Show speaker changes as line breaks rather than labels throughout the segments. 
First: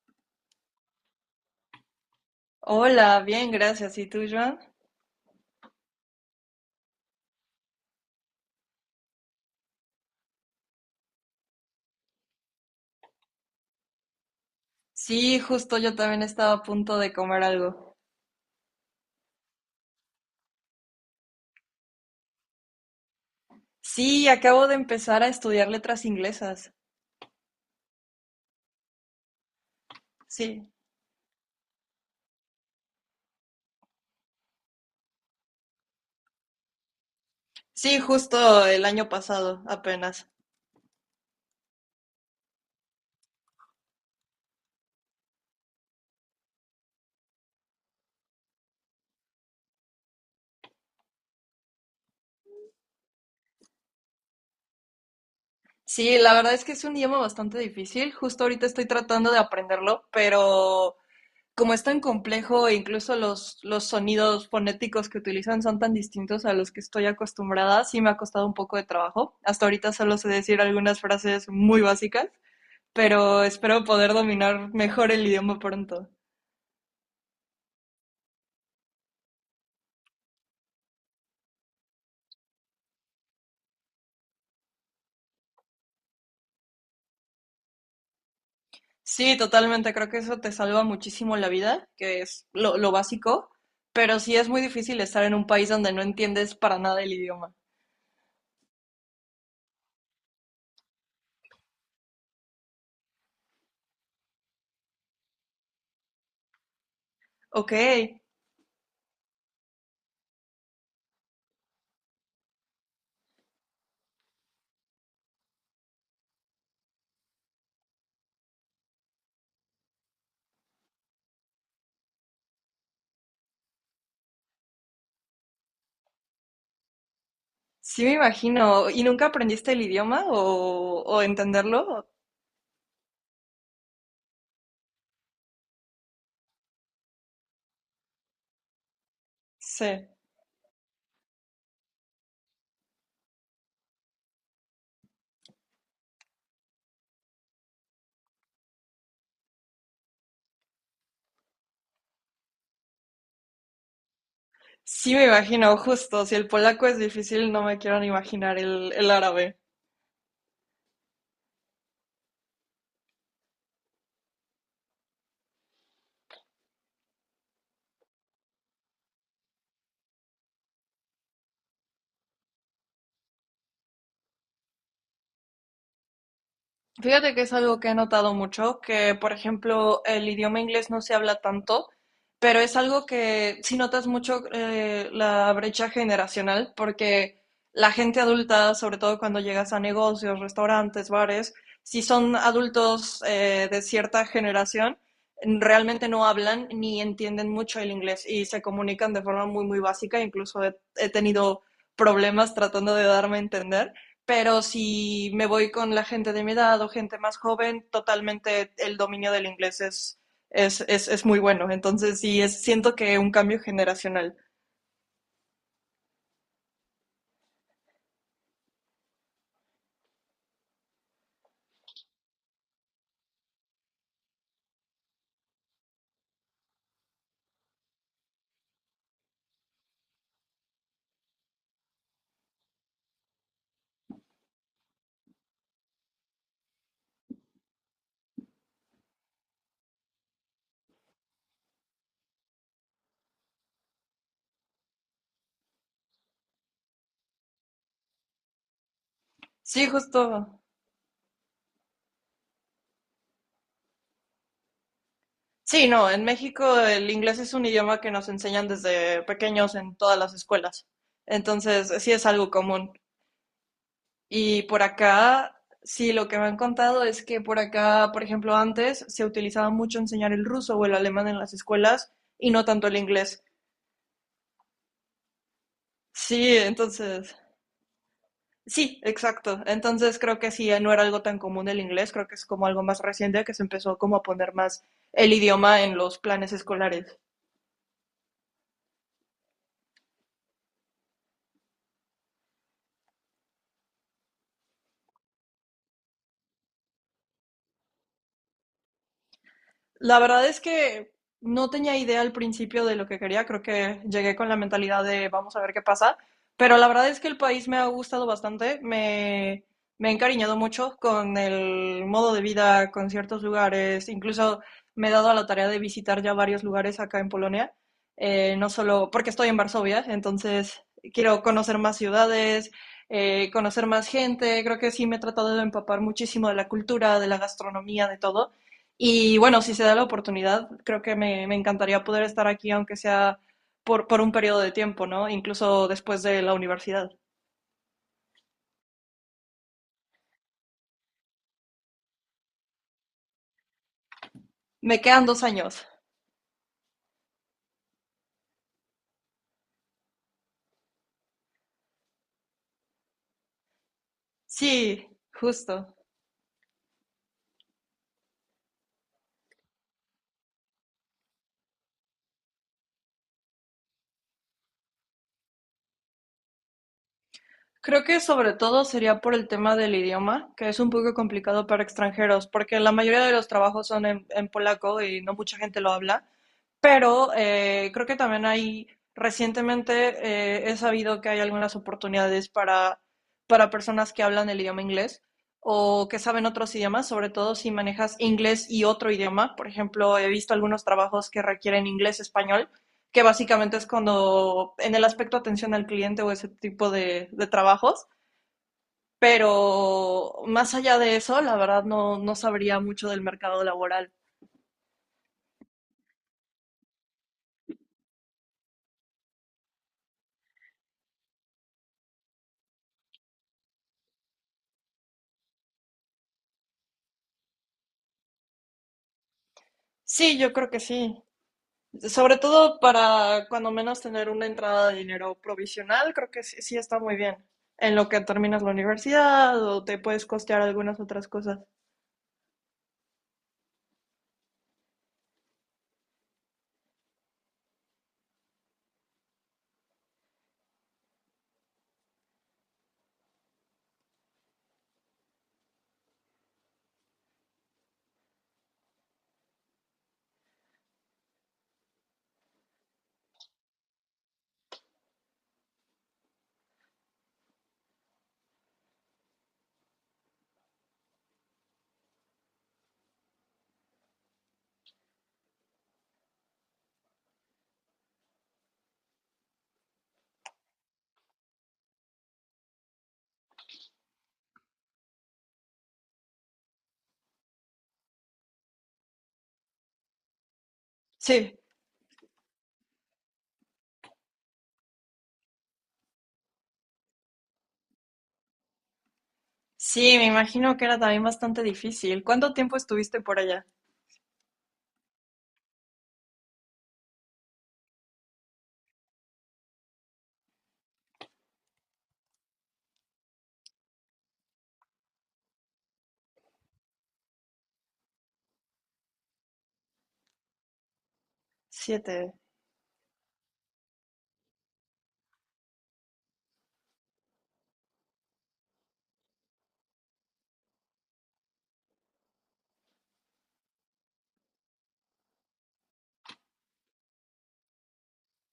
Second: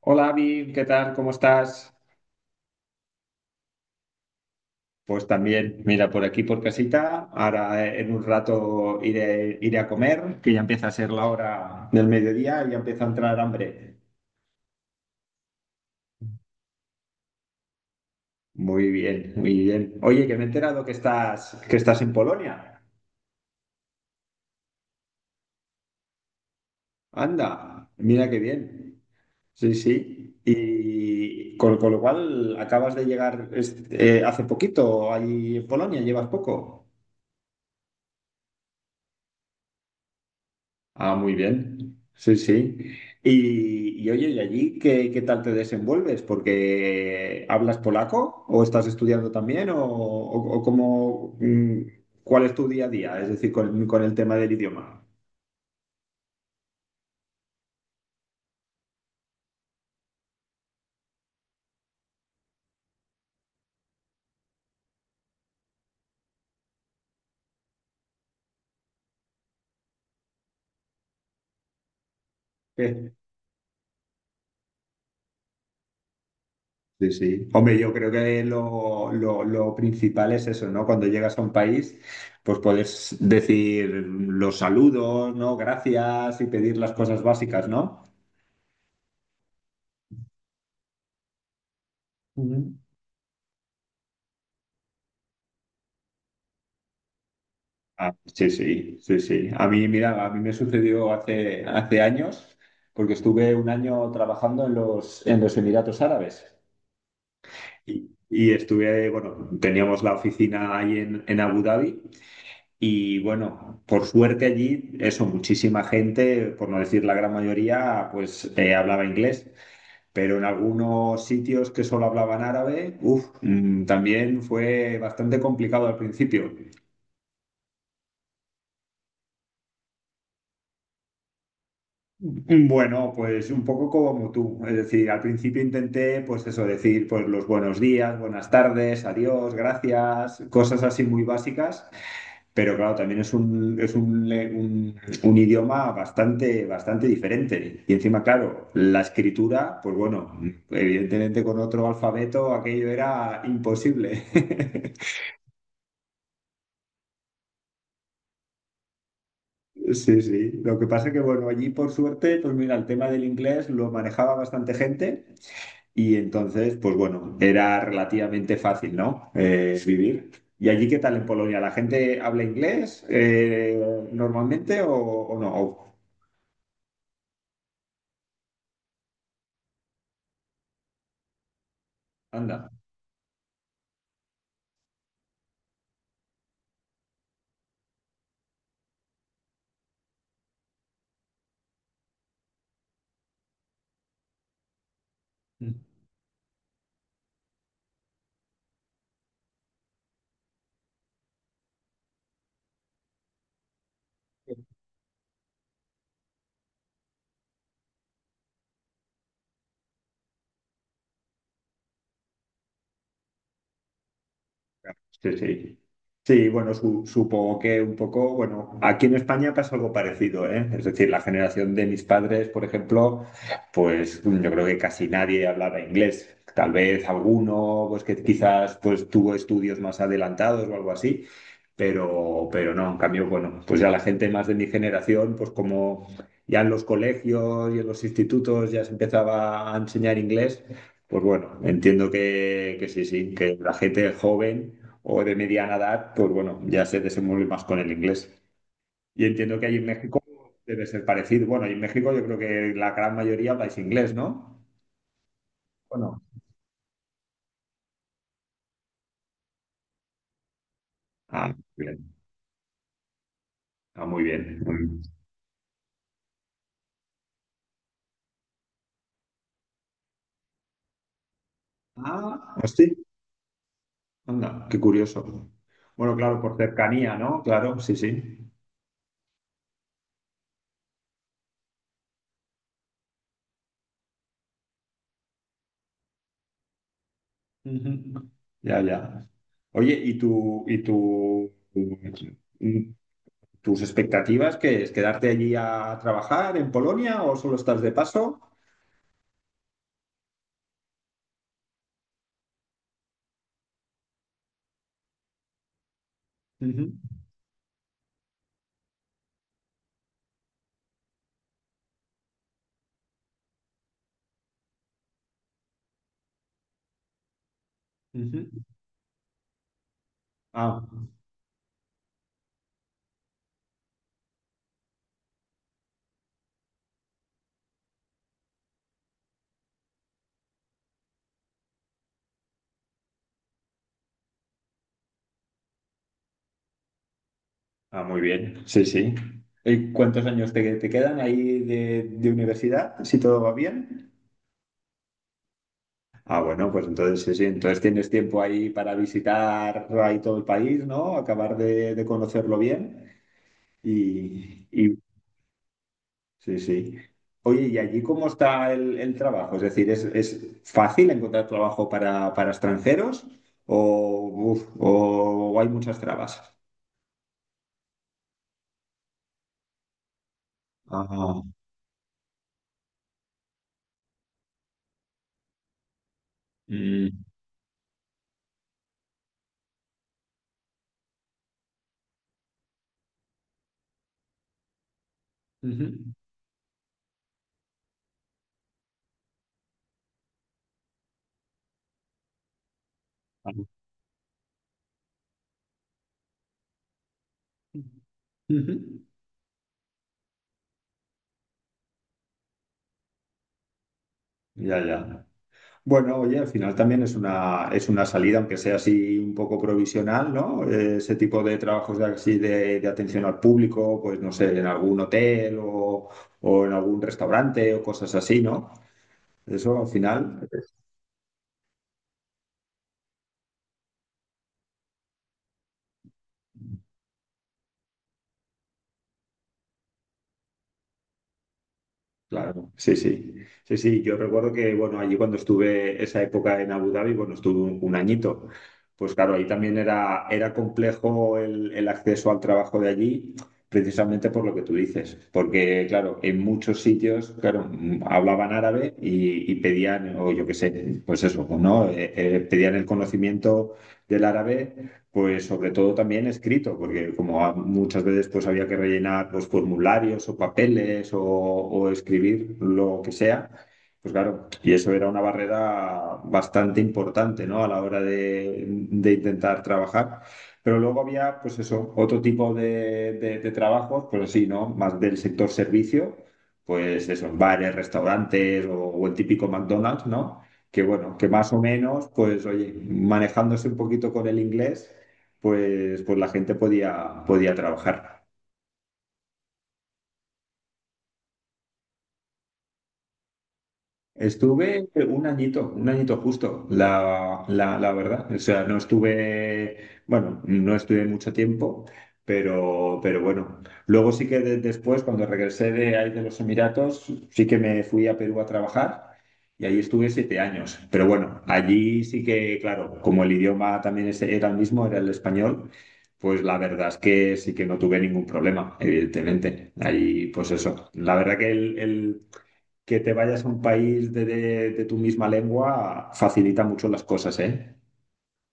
Hola, Avi, ¿qué tal? ¿Cómo estás?
Hola, bien, gracias. ¿Y tú, Joan?
Pues también, mira, por aquí por casita. Ahora en un rato iré a comer, que ya empieza a ser la hora del mediodía y ya empieza a entrar hambre.
Sí, justo yo también estaba a punto de comer algo.
Muy bien, muy bien. Oye, que me he enterado que estás en Polonia.
Sí, acabo de empezar a estudiar letras inglesas.
Anda, mira qué bien. Sí, sí.
Sí,
Y con lo cual acabas de llegar hace poquito ahí en Polonia, llevas poco.
sí, justo el año pasado, apenas.
Ah, muy bien. Sí, sí. Y oye, ¿y allí qué, qué tal te desenvuelves? Porque ¿hablas polaco o estás estudiando también o, o cómo, cuál es tu día a día? Es decir, con el tema del idioma.
Sí, la verdad es que es un idioma bastante difícil. Justo ahorita estoy tratando de aprenderlo, pero como es tan complejo, e incluso los sonidos fonéticos que utilizan son tan distintos a los que estoy acostumbrada, sí me ha costado un poco de trabajo. Hasta ahorita solo sé decir algunas frases muy básicas.
Eh,
Pero espero poder dominar mejor el idioma pronto.
Sí, sí. Hombre, yo creo que lo principal es eso, ¿no? Cuando llegas a un país, pues puedes decir los saludos, ¿no? Gracias y pedir las cosas básicas, ¿no?
Sí, totalmente, creo que eso te salva muchísimo la vida, que es lo básico, pero sí es muy difícil estar en un país donde no entiendes para nada el idioma.
Ah, sí, sí, sí, sí. A mí, mira, a mí me sucedió hace años, porque estuve un año trabajando en los Emiratos Árabes.
Ok,
Y estuve, bueno, teníamos la oficina ahí en Abu Dhabi y bueno, por suerte allí, eso, muchísima gente, por no decir la gran mayoría, pues hablaba inglés. Pero en algunos sitios que solo hablaban árabe, uf, también fue bastante complicado al principio.
sí me imagino. ¿Y nunca aprendiste el idioma o entenderlo?
Bueno, pues un poco como tú, es decir, al principio intenté, pues eso, decir, pues los buenos días, buenas tardes, adiós,
Sí,
gracias, cosas así muy básicas, pero claro, también es un, es un idioma bastante, bastante diferente. Y encima, claro, la escritura, pues bueno, evidentemente con otro alfabeto aquello era imposible.
sí me imagino, justo, si el polaco es difícil, no me quiero ni imaginar el árabe.
Sí, sí. Lo que pasa que, bueno, allí por suerte, pues mira, el tema del inglés lo manejaba bastante gente. Y entonces, pues bueno, era relativamente fácil, ¿no? Vivir. ¿Y allí qué tal en Polonia? ¿La gente habla inglés normalmente o no?
Fíjate que es algo que he notado mucho, que por ejemplo el idioma inglés no se habla tanto, pero
Anda.
es algo que sí notas mucho la brecha generacional, porque la gente adulta, sobre todo cuando llegas a negocios, restaurantes, bares, si son adultos de cierta generación, realmente no hablan ni entienden mucho el inglés y se comunican de forma muy, muy básica, incluso he tenido problemas tratando de darme a entender. Pero si me voy con la gente de mi edad o gente más joven, totalmente el dominio del inglés es muy bueno. Entonces, sí, es, siento que un cambio generacional.
Sí, sí. Sí, bueno, supongo que un poco, bueno, aquí en España pasa algo parecido, ¿eh? Es decir, la generación de mis padres, por ejemplo, pues yo creo que casi nadie hablaba inglés. Tal vez alguno, pues que quizás pues tuvo estudios más adelantados o algo así, pero no, en cambio, bueno, pues ya la gente más de mi generación, pues como ya en los colegios y en los institutos ya se empezaba a enseñar inglés. Pues bueno, entiendo que sí, sí, que la gente joven o de mediana edad, pues bueno, ya se desenvuelve más con el inglés. Y entiendo que ahí en
Sí,
México
justo.
debe ser parecido. Bueno, y en México yo creo que la gran mayoría habláis inglés, ¿no?
Sí,
¿O
no,
no?
en México el inglés es un idioma que nos enseñan desde pequeños en todas las escuelas.
Ah, muy
Entonces, sí
bien.
es algo común.
Ah, muy bien.
Y por
Mm.
acá, sí, lo que me han contado es que por acá, por ejemplo, antes se utilizaba mucho enseñar el ruso o el alemán en las escuelas y
Ah,
no
pues
tanto el
sí.
inglés.
Anda, qué curioso. Bueno, claro, por
Sí,
cercanía,
entonces,
¿no? Claro, sí, sí.
sí, exacto. Entonces creo que sí, no era algo tan común el inglés, creo que es como algo más reciente que se empezó como a poner más el idioma en los planes escolares.
Ujú. Ya, ya. Oye, ¿y tus expectativas qué es? ¿Quedarte allí a trabajar en Polonia o solo estás de paso?
La verdad es que no tenía idea al principio de lo que quería, creo que llegué con la mentalidad de vamos a ver qué pasa, pero
Ujú,
la verdad es que el país me ha gustado bastante, me he encariñado mucho con el modo de vida, con ciertos lugares, incluso me he dado a la tarea de visitar ya varios lugares acá en Polonia,
ujú.
no solo porque estoy en Varsovia,
Ah,
entonces quiero conocer más ciudades, conocer más gente, creo que sí me he tratado de empapar muchísimo de la cultura, de la gastronomía, de todo. Y bueno, si se da la oportunidad, creo que me encantaría poder estar aquí, aunque sea por un periodo de tiempo, ¿no? Incluso después de la universidad.
ah, muy bien, sí, sí. ¿Y cuántos años te quedan ahí de universidad, si todo va bien?
Me quedan dos años.
Ah, bueno, pues entonces sí, sí, entonces tienes tiempo ahí para visitar ahí todo el país, ¿no? Acabar de conocerlo bien y, y-
Sí, justo.
sí, sí. Oye, ¿y allí cómo está el trabajo? Es decir, es fácil encontrar trabajo para extranjeros o, uf, o hay muchas trabas?
Creo que sobre todo sería por el tema del idioma, que es un poco
Ah,
complicado para extranjeros, porque la mayoría de los trabajos son en polaco y no mucha gente lo habla,
mm,
pero creo que también hay, recientemente he sabido que hay algunas oportunidades para personas que hablan el idioma inglés o
ujú.
que saben otros idiomas, sobre todo si manejas inglés y otro idioma. Por ejemplo, he visto algunos trabajos que requieren inglés-español que
Vale.
básicamente es cuando en el aspecto atención al cliente o ese tipo de trabajos,
Ujú.
pero más allá de eso, la verdad no, no sabría mucho del mercado laboral.
Ya, ya. Bueno, oye, al final también es una salida, aunque sea así un poco provisional, ¿no? Ese tipo de trabajos de, así de atención al público, pues no sé, en algún hotel o en algún restaurante o cosas así, ¿no? Eso al
Sí,
final.
yo creo que sí. Sobre todo para cuando menos tener una entrada de dinero provisional, creo que sí, sí está muy bien. En lo que terminas la universidad o te puedes costear algunas otras cosas.
Claro, sí, sí, sí, sí. Yo recuerdo que, bueno, allí cuando estuve esa época en Abu Dhabi, bueno, estuve un añito. Pues claro, ahí también era, era complejo el acceso al trabajo de allí, precisamente por lo que tú dices. Porque, claro, en muchos sitios, claro, hablaban árabe y pedían, o yo qué sé, pues eso, ¿no? Pedían el conocimiento del árabe pues sobre todo también escrito, porque como muchas veces pues había que rellenar los formularios o papeles o escribir lo que sea, pues claro, y eso era una barrera bastante importante, ¿no? A la hora de intentar trabajar. Pero luego había, pues eso, otro tipo de, de trabajos, pues así, ¿no? Más del sector servicio, pues eso, en bares, restaurantes o el típico McDonald's, ¿no? Que bueno, que más
Sí,
o menos, pues oye, manejándose un poquito con el inglés, pues la gente podía, podía trabajar.
sí, me imagino que era también bastante difícil. ¿Cuánto tiempo estuviste por allá?
Estuve un añito justo, la verdad. O sea, no estuve, bueno, no estuve mucho tiempo, pero bueno. Luego sí que después, cuando regresé de ahí de los Emiratos, sí que me fui a Perú a trabajar y allí estuve siete años. Pero bueno, allí sí
Siete,
que, claro, como el idioma también era el mismo, era el español, pues la verdad es que sí que no tuve ningún problema, evidentemente. Ahí, pues eso. La verdad que el que te vayas a un país de, de tu misma lengua facilita mucho las cosas, ¿eh?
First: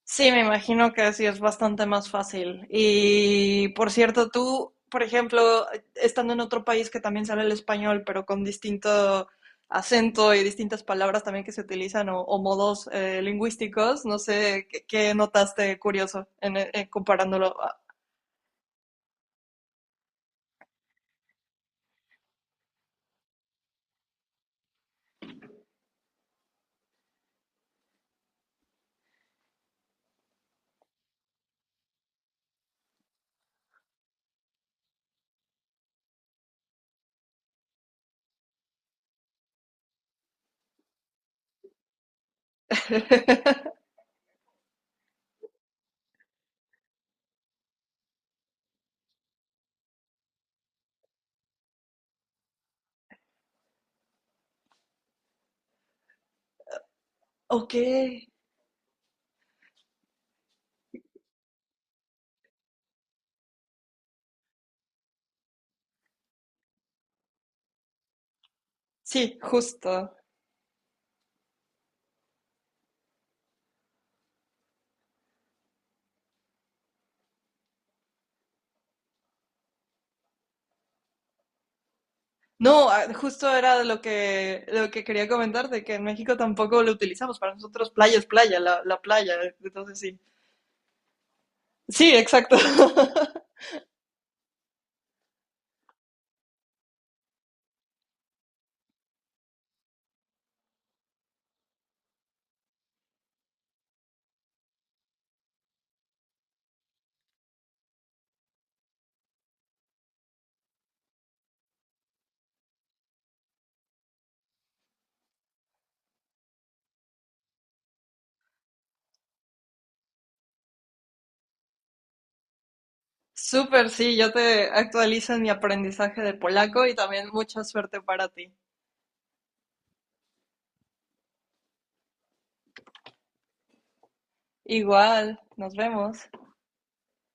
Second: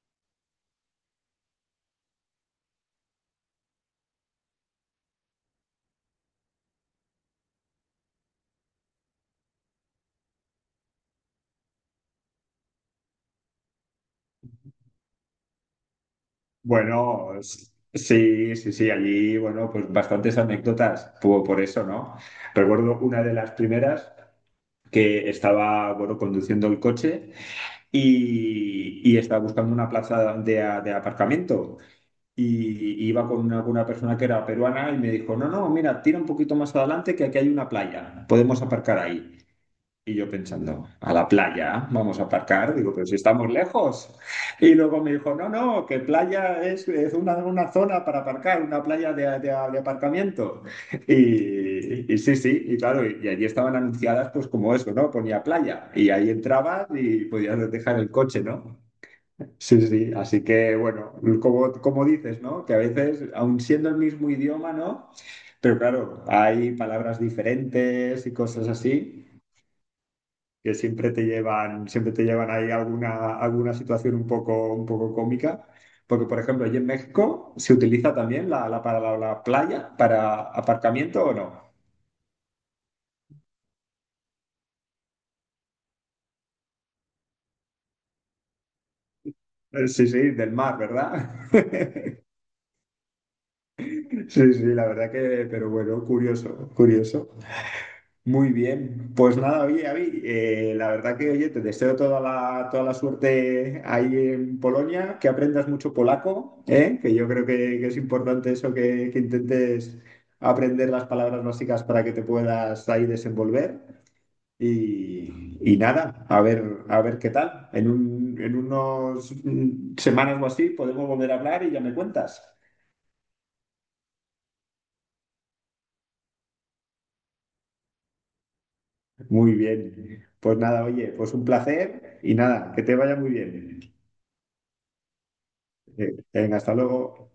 sí, me imagino que sí es bastante más fácil. Y por cierto, tú, por ejemplo, estando en otro país que también sale el español, pero con distinto acento y distintas palabras también que se utilizan o modos lingüísticos, no sé qué, qué notaste curioso en
Bueno,
comparándolo. A-
sí, sí, sí, allí, bueno, pues bastantes anécdotas por eso, ¿no? Recuerdo una de las primeras que estaba, bueno, conduciendo el coche y estaba buscando una plaza de, de aparcamiento. Y iba con una persona que era peruana y me dijo, no, no, mira, tira un poquito más adelante que aquí hay una playa, podemos aparcar ahí. Y yo pensando, a la playa, vamos a aparcar. Digo, pero si estamos lejos. Y luego me dijo, no, no, que playa es una zona para aparcar, una playa de, de aparcamiento. Y sí, sí, y claro, y allí estaban anunciadas, pues como eso, ¿no? Ponía playa. Y ahí entrabas y podías
Ok,
dejar el coche, ¿no? Sí, sí, así que bueno, como, como dices, ¿no? Que a veces, aun siendo el mismo idioma, ¿no? Pero claro, hay palabras diferentes y cosas así
sí, justo.
que siempre te llevan ahí alguna, alguna situación un poco cómica. Porque, por ejemplo, allí en México se utiliza también para la playa para aparcamiento o no.
No, ah, justo era lo que quería comentarte que en México tampoco lo utilizamos. Para nosotros playa es playa, la playa. Entonces
Sí,
sí,
sí, del mar, ¿verdad?
sí, exacto.
Sí, sí, la verdad que, pero bueno, curioso, curioso. Muy bien, pues nada, oye, Avi, la verdad que, oye, te deseo toda la suerte ahí en Polonia, que aprendas mucho polaco, ¿eh? Que yo creo que es importante eso, que intentes aprender las palabras básicas para que te puedas ahí desenvolver. Y nada, a ver qué tal. En un, en unos semanas o así podemos volver a hablar y ya me cuentas.
Súper, sí, yo te actualizo en mi aprendizaje de polaco y también mucha suerte para ti.
Muy bien, pues nada, oye, pues un placer y nada, que te vaya muy bien.
Igual, nos vemos.
Venga, hasta luego.